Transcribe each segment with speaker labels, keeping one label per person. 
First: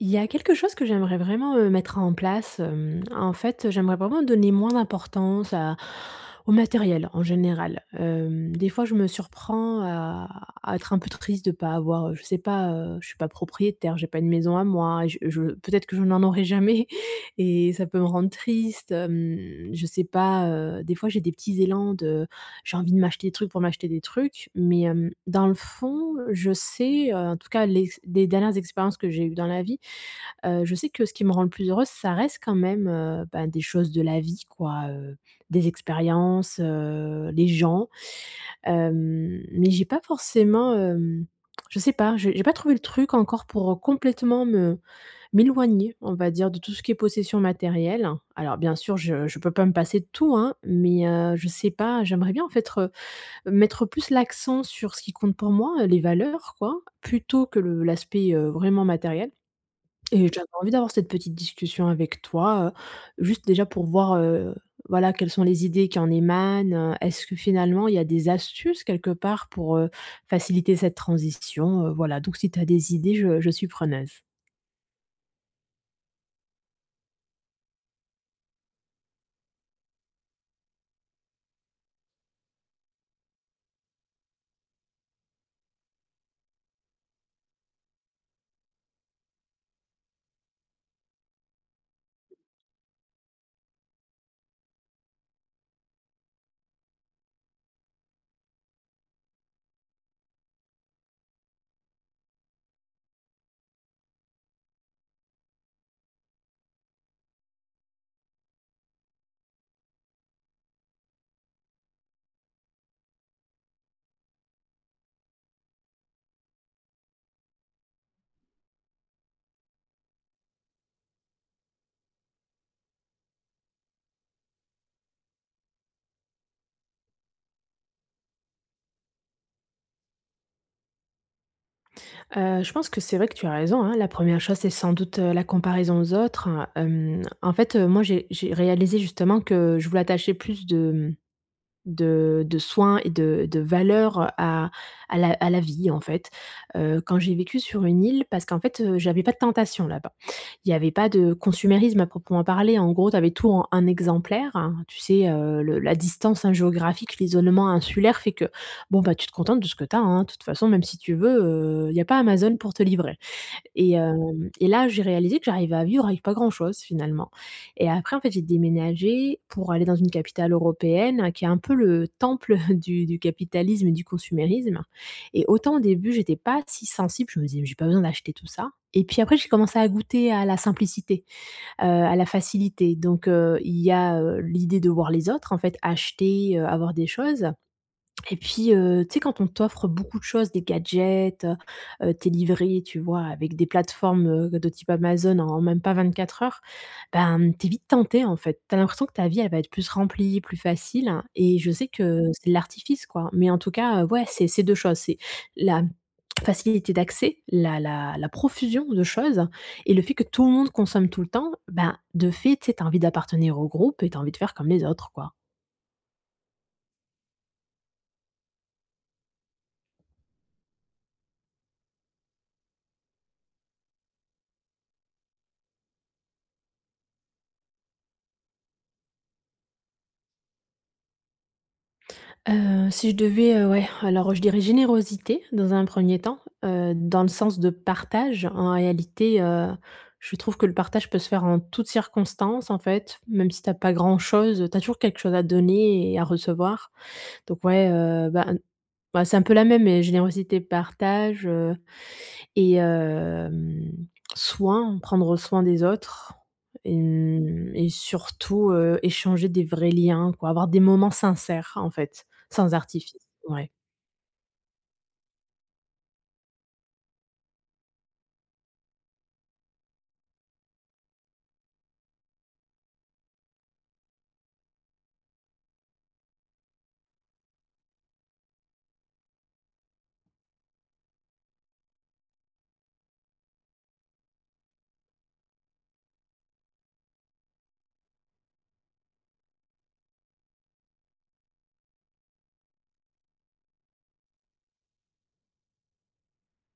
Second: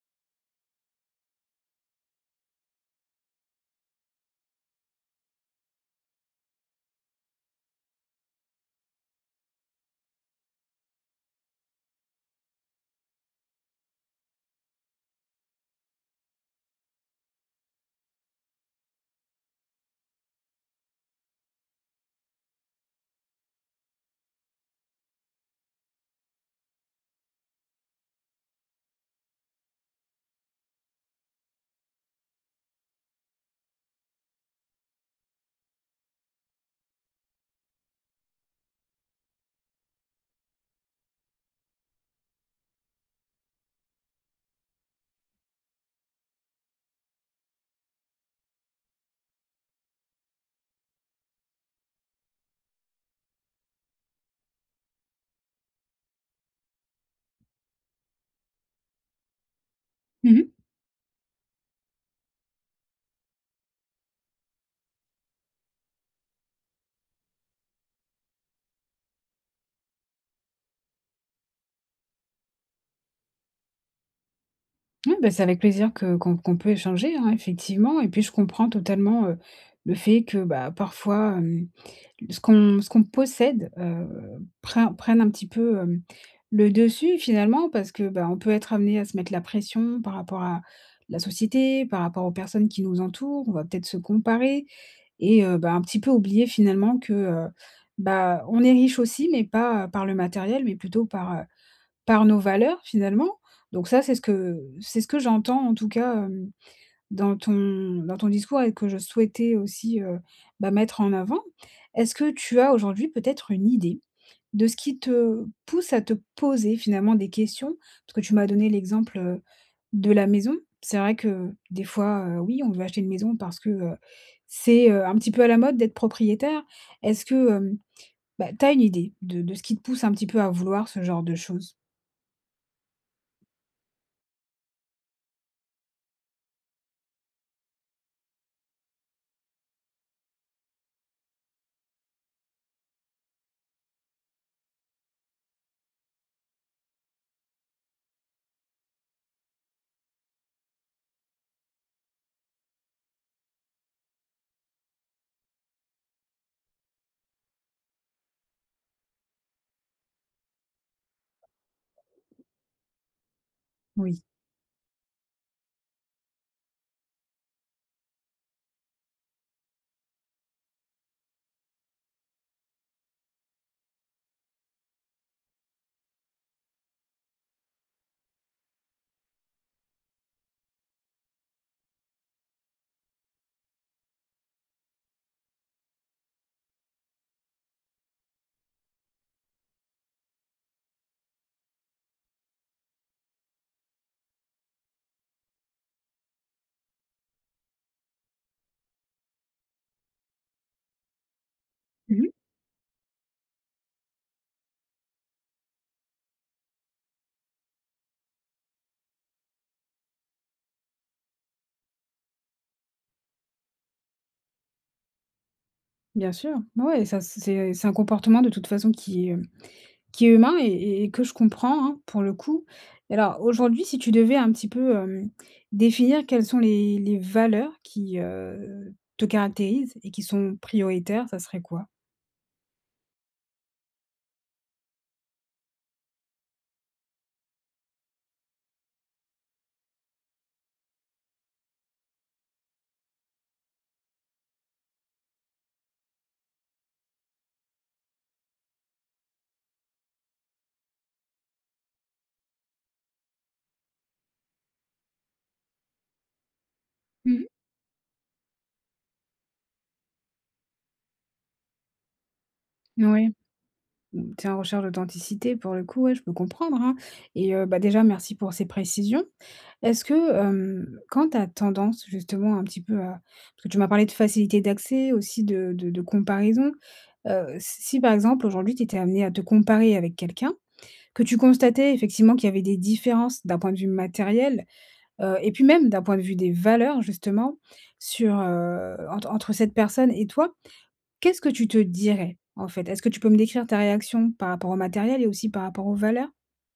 Speaker 1: Il y a quelque chose que j'aimerais vraiment, mettre en place, en fait, j'aimerais vraiment donner moins d'importance à au matériel en général. Des fois je me surprends à être un peu triste de pas avoir, je sais pas, je suis pas propriétaire, j'ai pas une maison à moi, je peut-être que je n'en aurai jamais et ça peut me rendre triste, je sais pas, des fois j'ai des petits élans de j'ai envie de m'acheter des trucs pour m'acheter des trucs, mais, dans le fond, je sais, en tout cas les dernières expériences que j'ai eues dans la vie, je sais que ce qui me rend le plus heureuse, ça reste quand même, ben, des choses de la vie quoi, des expériences, les gens, mais j'ai pas forcément, je sais pas, j'ai pas trouvé le truc encore pour, complètement me m'éloigner, on va dire, de tout ce qui est possession matérielle. Alors bien sûr, je peux pas me passer de tout, hein, mais, je sais pas, j'aimerais bien en fait re mettre plus l'accent sur ce qui compte pour moi, les valeurs quoi, plutôt que le l'aspect, vraiment matériel. Et
Speaker 2: Mmh
Speaker 1: j'avais
Speaker 2: mh.
Speaker 1: envie d'avoir cette petite discussion avec toi, juste déjà pour voir, voilà, quelles sont les idées qui en émanent, est-ce que finalement il y a des astuces quelque part pour, faciliter cette transition? Voilà, donc si tu as des idées, je suis preneuse.
Speaker 2: Oui, bah, c'est avec plaisir que qu'on qu'on peut échanger, hein, effectivement et puis je comprends totalement, le fait que, bah, parfois, ce qu'on possède, prenne un petit peu, le dessus finalement parce que, bah, on peut être amené à se mettre la pression par rapport à la société, par rapport aux personnes qui nous entourent. On va peut-être se comparer et bah, un petit peu oublier finalement que, bah, on est riche aussi mais pas, par le matériel mais plutôt par, par nos valeurs finalement. Donc ça, c'est ce que j'entends en tout cas, dans ton discours et que je souhaitais aussi, bah, mettre en avant. Est-ce que tu as aujourd'hui peut-être une idée de ce qui te pousse à te poser finalement des questions? Parce que tu m'as donné l'exemple, de la maison. C'est vrai que des fois, oui, on veut acheter une maison parce que, c'est, un petit peu à la mode d'être propriétaire. Est-ce que, bah, tu as une idée de ce qui te pousse un petit peu à vouloir ce genre de choses?
Speaker 1: Je pense que c'est vrai que tu as raison, hein. La première chose, c'est sans doute, la comparaison aux autres. En fait, moi j'ai réalisé justement que je voulais attacher plus de soins et de valeur à la vie, en fait. Quand j'ai vécu sur une île parce qu'en fait, j'avais pas de tentation là-bas. Il y avait pas de consumérisme à proprement parler. En gros, tu avais tout en un exemplaire, hein. Tu sais, le la distance, hein, géographique, l'isolement insulaire fait que, bon, bah, tu te contentes de ce que tu as, hein. De toute façon, même si tu veux, il y a pas Amazon pour te livrer. Et
Speaker 2: Oui.
Speaker 1: hem et là, j'ai réalisé que j'arrivais à vivre avec pas grand-chose finalement et après en fait, j'ai déménagé pour aller dans une capitale européenne qui est un peu le temple du capitalisme et du consumérisme et autant au début, j'étais pas si sensible, je me disais: «Mais j'ai pas besoin d'acheter tout ça» et puis après, j'ai commencé à goûter à la simplicité, à la facilité donc il y a, l'idée de voir les autres en fait acheter, avoir des choses et puis, tu sais, quand on t'offre beaucoup de choses, des gadgets, tu livré, tu vois, avec des plateformes, de type Amazon en même pas 24 heures, ben, t'es vite tenté, en fait. T'as l'impression que ta vie, elle va être plus remplie, plus facile. Hein, et je sais que c'est de l'artifice, quoi. Mais en tout cas, ouais, c'est ces 2 choses, c'est la facilité d'accès, la profusion de choses et le fait que tout le monde consomme tout le temps, ben, de fait, tu sais, tu envie d'appartenir au groupe et tu envie de faire comme les autres, quoi.
Speaker 2: Bien sûr. Ouais, ça c'est un comportement de toute façon qui est humain et que je comprends, hein, pour le coup. Et alors aujourd'hui, si tu devais un petit peu, définir quelles sont les valeurs qui, te caractérisent et qui sont prioritaires, ça serait quoi?
Speaker 1: Si je devais, ouais, alors je dirais générosité dans un premier temps, dans le sens de partage. En réalité, je trouve que le partage peut se faire en toutes circonstances en fait, même si tu as pas grand chose, tu as toujours quelque chose à donner et à recevoir. Donc ouais, bah, n bah, c'est un peu la même, mais générosité, partage, et soin, prendre soin des autres et
Speaker 2: Mmh mh.
Speaker 1: mmh et surtout, échanger des vrais liens quoi, avoir des moments sincères en fait, sans artifice.
Speaker 2: Ouais,
Speaker 1: Ouais.
Speaker 2: mmh, tu es en recherche d'authenticité pour le coup, ouais, je peux comprendre, hein, et bah, déjà merci pour ces précisions. Est-ce que, quand tu as tendance justement un petit peu à, parce que tu m'as parlé de facilité d'accès, aussi de comparaison, si par exemple aujourd'hui tu étais amenée à te comparer avec quelqu'un, que tu constatais effectivement qu'il y avait des différences d'un point de vue matériel, et puis même d'un point de vue des valeurs justement sur, entre cette personne et toi, qu'est-ce que tu te dirais en fait? Est-ce que tu peux me décrire ta réaction par rapport au matériel et aussi par rapport aux valeurs?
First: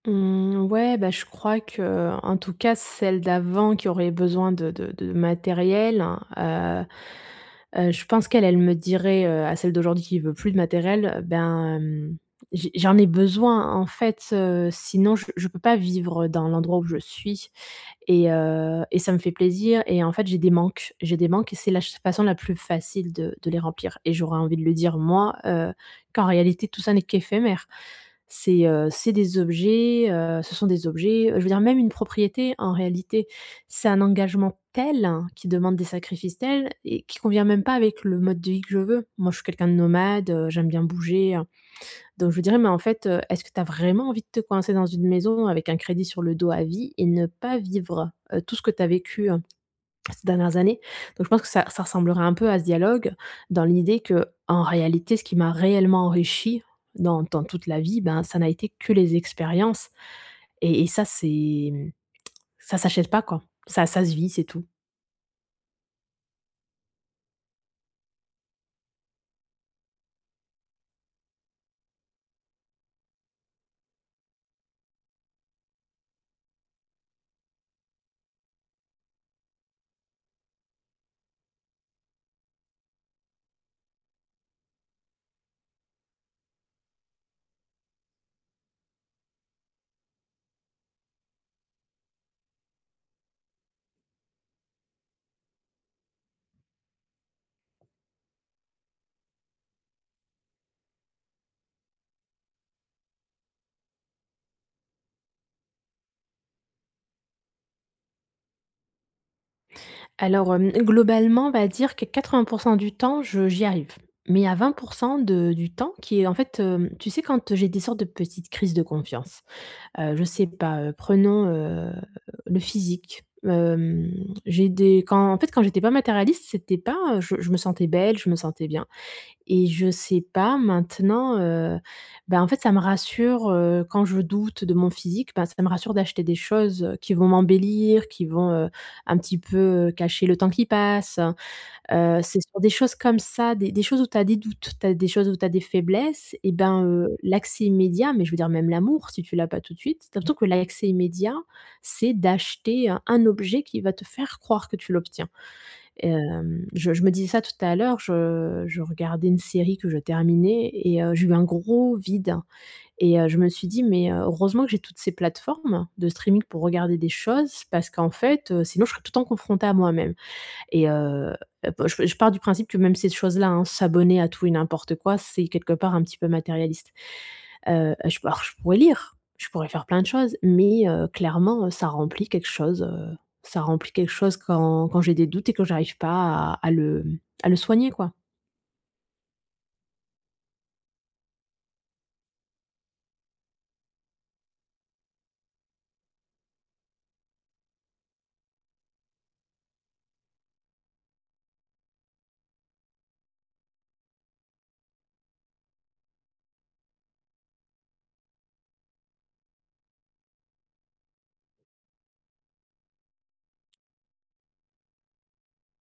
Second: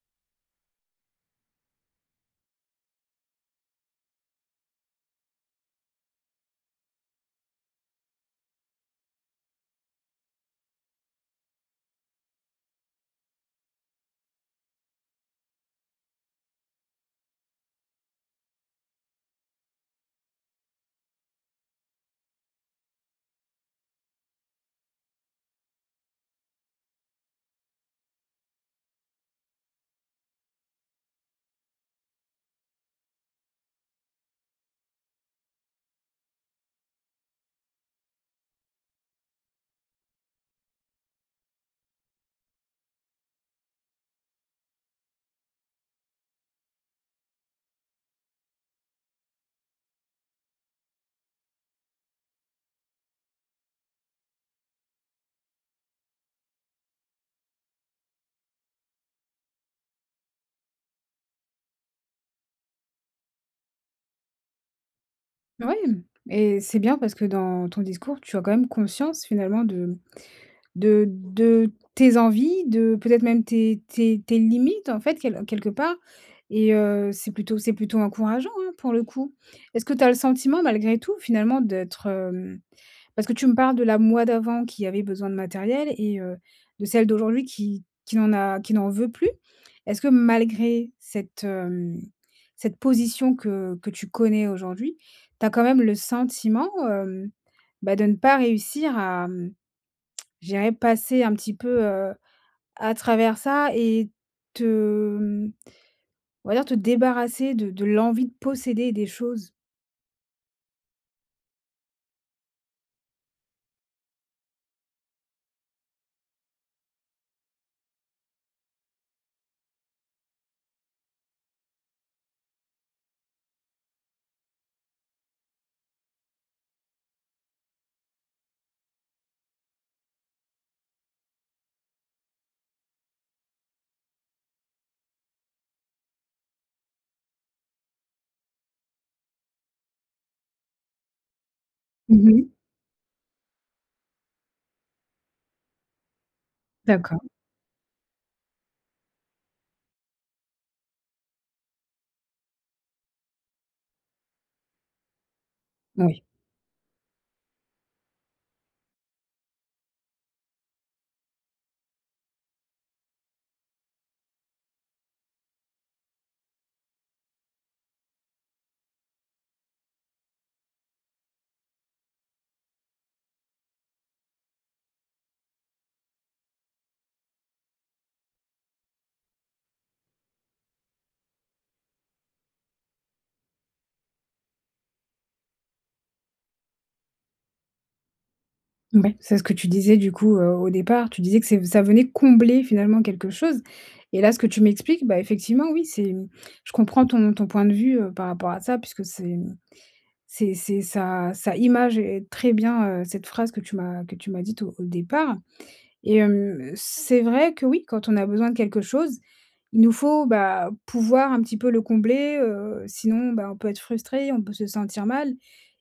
Speaker 1: Mmh, ouais, bah, je crois que en tout cas, celle d'avant qui aurait besoin de de matériel, heu je pense qu'elle, elle me dirait, à celle d'aujourd'hui qui veut plus de matériel, ben, j'en ai besoin en fait, sinon je peux pas vivre dans l'endroit où je suis et ça me fait plaisir et en fait, j'ai des manques et c'est la ch façon la plus facile de les remplir et j'aurais envie de le dire moi, qu'en réalité tout ça n'est qu'éphémère. C'est des objets, ce sont des objets, je veux dire même une propriété en réalité, c'est un engagement tel, hein, qui demande des sacrifices tels et qui convient même pas avec le mode de vie que je veux. Moi je suis quelqu'un de nomade, j'aime bien bouger, donc je lui dirais: «Mais en fait, est-ce que tu as vraiment envie de te coincer dans une maison avec un crédit sur le dos à vie et ne pas vivre, tout ce que tu as vécu?» hein? Ces dernières années. Donc je pense que ça ressemblera un peu à ce dialogue, dans l'idée que en réalité, ce qui m'a réellement enrichi dans dans toute la vie, ben, ça n'a été que les expériences et ça, c'est mmh, ça s'achète pas, quoi. Ça se vit, c'est tout.
Speaker 2: Oui, et c'est bien parce que dans ton discours, tu as quand même conscience finalement de tes envies, de peut-être même tes limites en fait quel quelque part et c'est plutôt encourageant, hein, pour le coup. Est-ce que tu as le sentiment malgré tout finalement d'être, parce que tu me parles de la moi d'avant qui avait besoin de matériel et de celle d'aujourd'hui qui n'en veut plus. Est-ce que malgré cette, cette position que tu connais aujourd'hui, tu as quand même le sentiment, bah, de ne pas réussir à, mmh, je dirais passer un petit peu, à travers ça et te, mmh, on va dire te débarrasser de l'envie de posséder des choses?
Speaker 1: Alors, globalement, on va dire que 80 du temps, je j'y arrive. Mais il y a 20 de du temps qui est en fait, tu sais quand j'ai des sortes de petites crises de confiance? Je sais pas, prenons, le physique. J'ai des quand en fait, quand j'étais pas matérialiste, c'était pas, je me sentais belle, je me sentais bien et je sais pas maintenant, bah, en fait, ça me rassure, quand je doute de mon physique, ben ça me rassure d'acheter des choses, qui vont m'embellir, qui vont, un petit peu, cacher le temps qui passe.
Speaker 2: Mmh
Speaker 1: C'est
Speaker 2: mh.
Speaker 1: sur des choses comme ça, des choses où tu as des doutes, tu as des choses où tu as des faiblesses et ben,
Speaker 2: D'accord,
Speaker 1: l'accès immédiat, mais je veux dire même l'amour, si tu l'as pas tout de suite, tu as l'impression que l'accès immédiat, c'est d'acheter un objet qui va te faire croire que tu l'obtiens.
Speaker 2: oui.
Speaker 1: Je me disais ça tout à l'heure, je regardais une série que je terminais et j'ai eu un gros vide et je me suis dit: «Mais, heureusement que j'ai toutes ces plateformes de streaming pour regarder des choses parce qu'en fait, sinon je serais tout le temps confrontée à moi-même». Et heu, je pars du principe que même ces choses-là, hein, s'abonner à tout et n'importe quoi, c'est quelque part un petit peu matérialiste. Je alors je pourrais lire, je pourrais faire plein de choses, mais clairement, ça remplit quelque chose, ça remplit quelque chose quand j'ai des doutes et que j'arrive pas à à le soigner, quoi.
Speaker 2: Ouais, c'est ce que tu disais du coup, au départ. Tu disais que c'est ça venait combler finalement quelque chose et là, ce que tu m'expliques, bah, effectivement, oui, c'est mmh, je comprends ton point de vue, par rapport à ça, puisque c'est mmh, c'est ça ça image, est très bien, cette phrase que tu m'as dite au départ et c'est vrai que oui, quand on a besoin de quelque chose, il nous faut, bah, pouvoir un petit peu le combler, sinon, bah, on peut être frustré, on peut se sentir mal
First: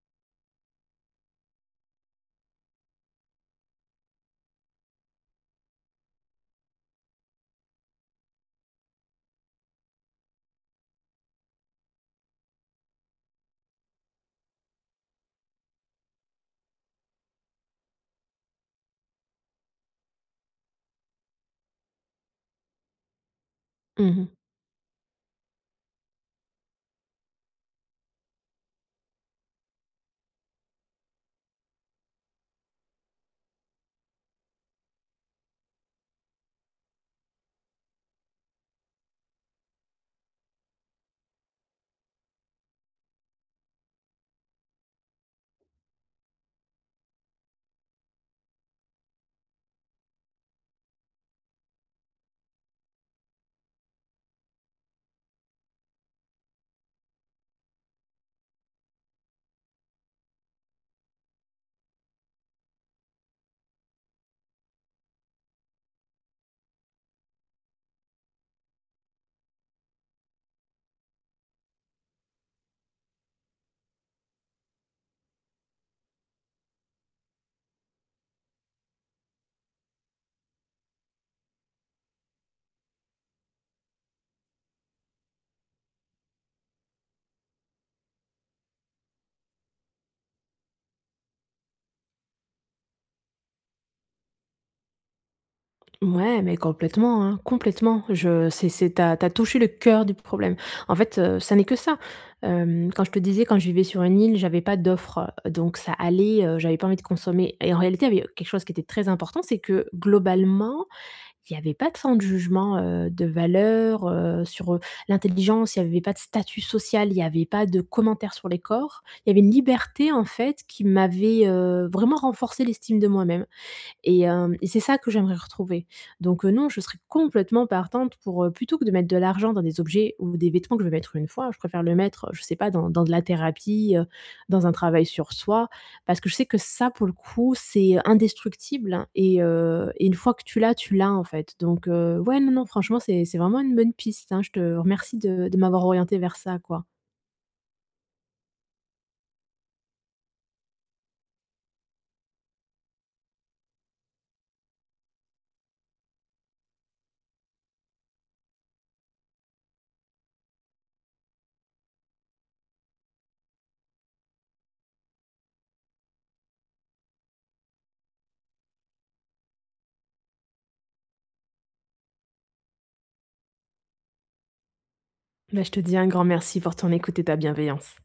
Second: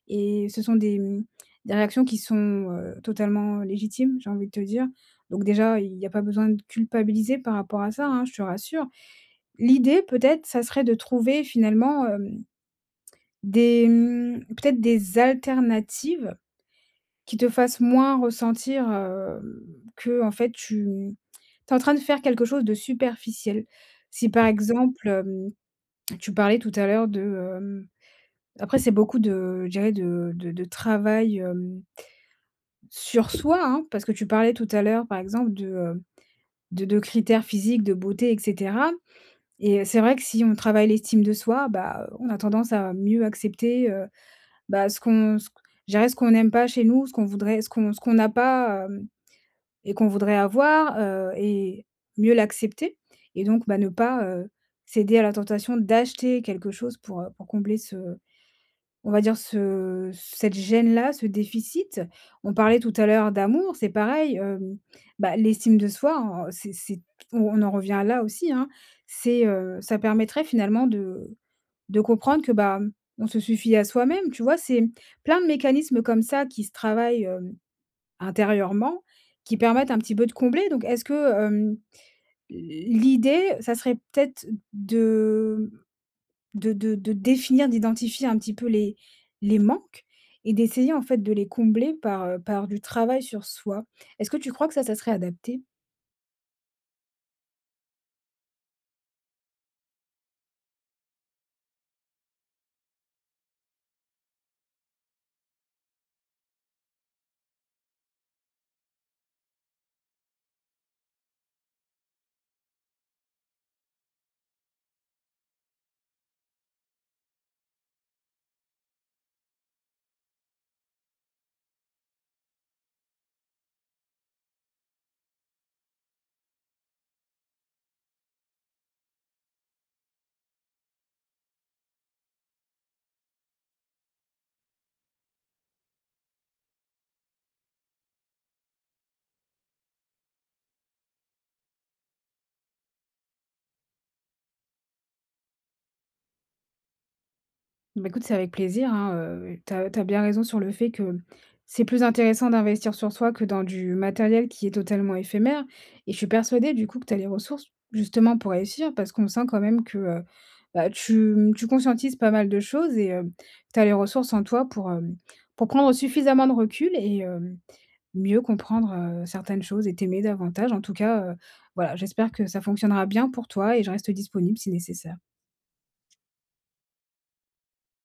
Speaker 2: et ce sont des, mmh, des réactions qui sont, totalement légitimes, j'ai envie de te dire. Donc déjà, il n'y a pas besoin de culpabiliser par rapport à ça, hein, je te rassure. L'idée peut-être, ça serait de trouver finalement, des, mmh, peut-être des alternatives qui te fasse moins ressentir, que en fait tu es en train de faire quelque chose de superficiel.
Speaker 1: Mmh.
Speaker 2: Si par exemple, tu parlais tout à l'heure de, hem après c'est beaucoup de, je dirais de travail, sur soi, hein, parce que tu parlais tout à l'heure par exemple de, de critères physiques, de beauté et cetera, et c'est vrai que si on travaille l'estime de soi, bah, on a tendance à mieux accepter, bah, ce qu'on ce je dirais ce qu'on n'aime pas chez nous, ce qu'on voudrait ce qu'on n'a pas, et qu'on voudrait avoir, et mieux l'accepter, et donc bah, ne pas, céder à la tentation d'acheter quelque chose pour combler ce, on va dire ce cette gêne-là, ce déficit. On parlait tout à l'heure d'amour, c'est pareil, bah, l'estime de soi, en c'est on en revient là aussi, hein. C'est, ça permettrait finalement de comprendre que, bah, on se suffit à soi-même, tu vois? C'est plein de mécanismes comme ça qui se travaillent, hem intérieurement, qui permettent un petit peu de combler. Donc est-ce que, l'idée, ça serait peut-être de de définir, d'identifier un petit peu les manques et d'essayer en fait de les combler par, par du travail sur soi. Est-ce que tu crois que ça serait adapté?
Speaker 1: Ouais, mais complètement, hein, complètement. Je c'est t'as, t'as touché le cœur du problème. En fait, ça n'est que ça. Quand je te disais, quand je vivais sur une île, j'avais pas d'offres, donc ça allait, j'avais pas envie de consommer et en réalité, il y avait quelque chose qui était très important, c'est que globalement, il y avait pas tant de jugement, de valeur, sur, l'intelligence, il y avait pas de statut social, il y avait pas de commentaires sur les corps. Il y avait une liberté, en fait, qui m'avait, vraiment renforcé l'estime de moi-même. Et c'est ça que j'aimerais retrouver. Donc non, je serais complètement partante pour, plutôt que de mettre de l'argent dans des objets ou des vêtements que je vais mettre une fois, je préfère le mettre, je sais pas, dans dans de la thérapie, dans un travail sur soi. Parce que je sais que ça, pour le coup, c'est indestructible hein, et une fois que tu l'as, en fait. Donc ouais, non, non, franchement, c'est vraiment une bonne piste, hein. Je te remercie de m'avoir orientée vers ça, quoi.
Speaker 2: Bah, écoute, c'est avec plaisir, hein, tu as bien raison sur le fait que c'est plus intéressant d'investir sur soi que dans du matériel qui est totalement éphémère, et je suis persuadée du coup que tu as les ressources justement pour réussir, parce qu'on sent quand même que, bah, tu, mmh, tu conscientises pas mal de choses et tu as les ressources en toi pour, pour prendre suffisamment de recul et mieux comprendre, certaines choses et t'aimer davantage. En tout cas, voilà, j'espère que ça fonctionnera bien pour toi et je reste disponible si nécessaire.
Speaker 1: Bah, je te dis un grand merci pour ton écoute et ta bienveillance.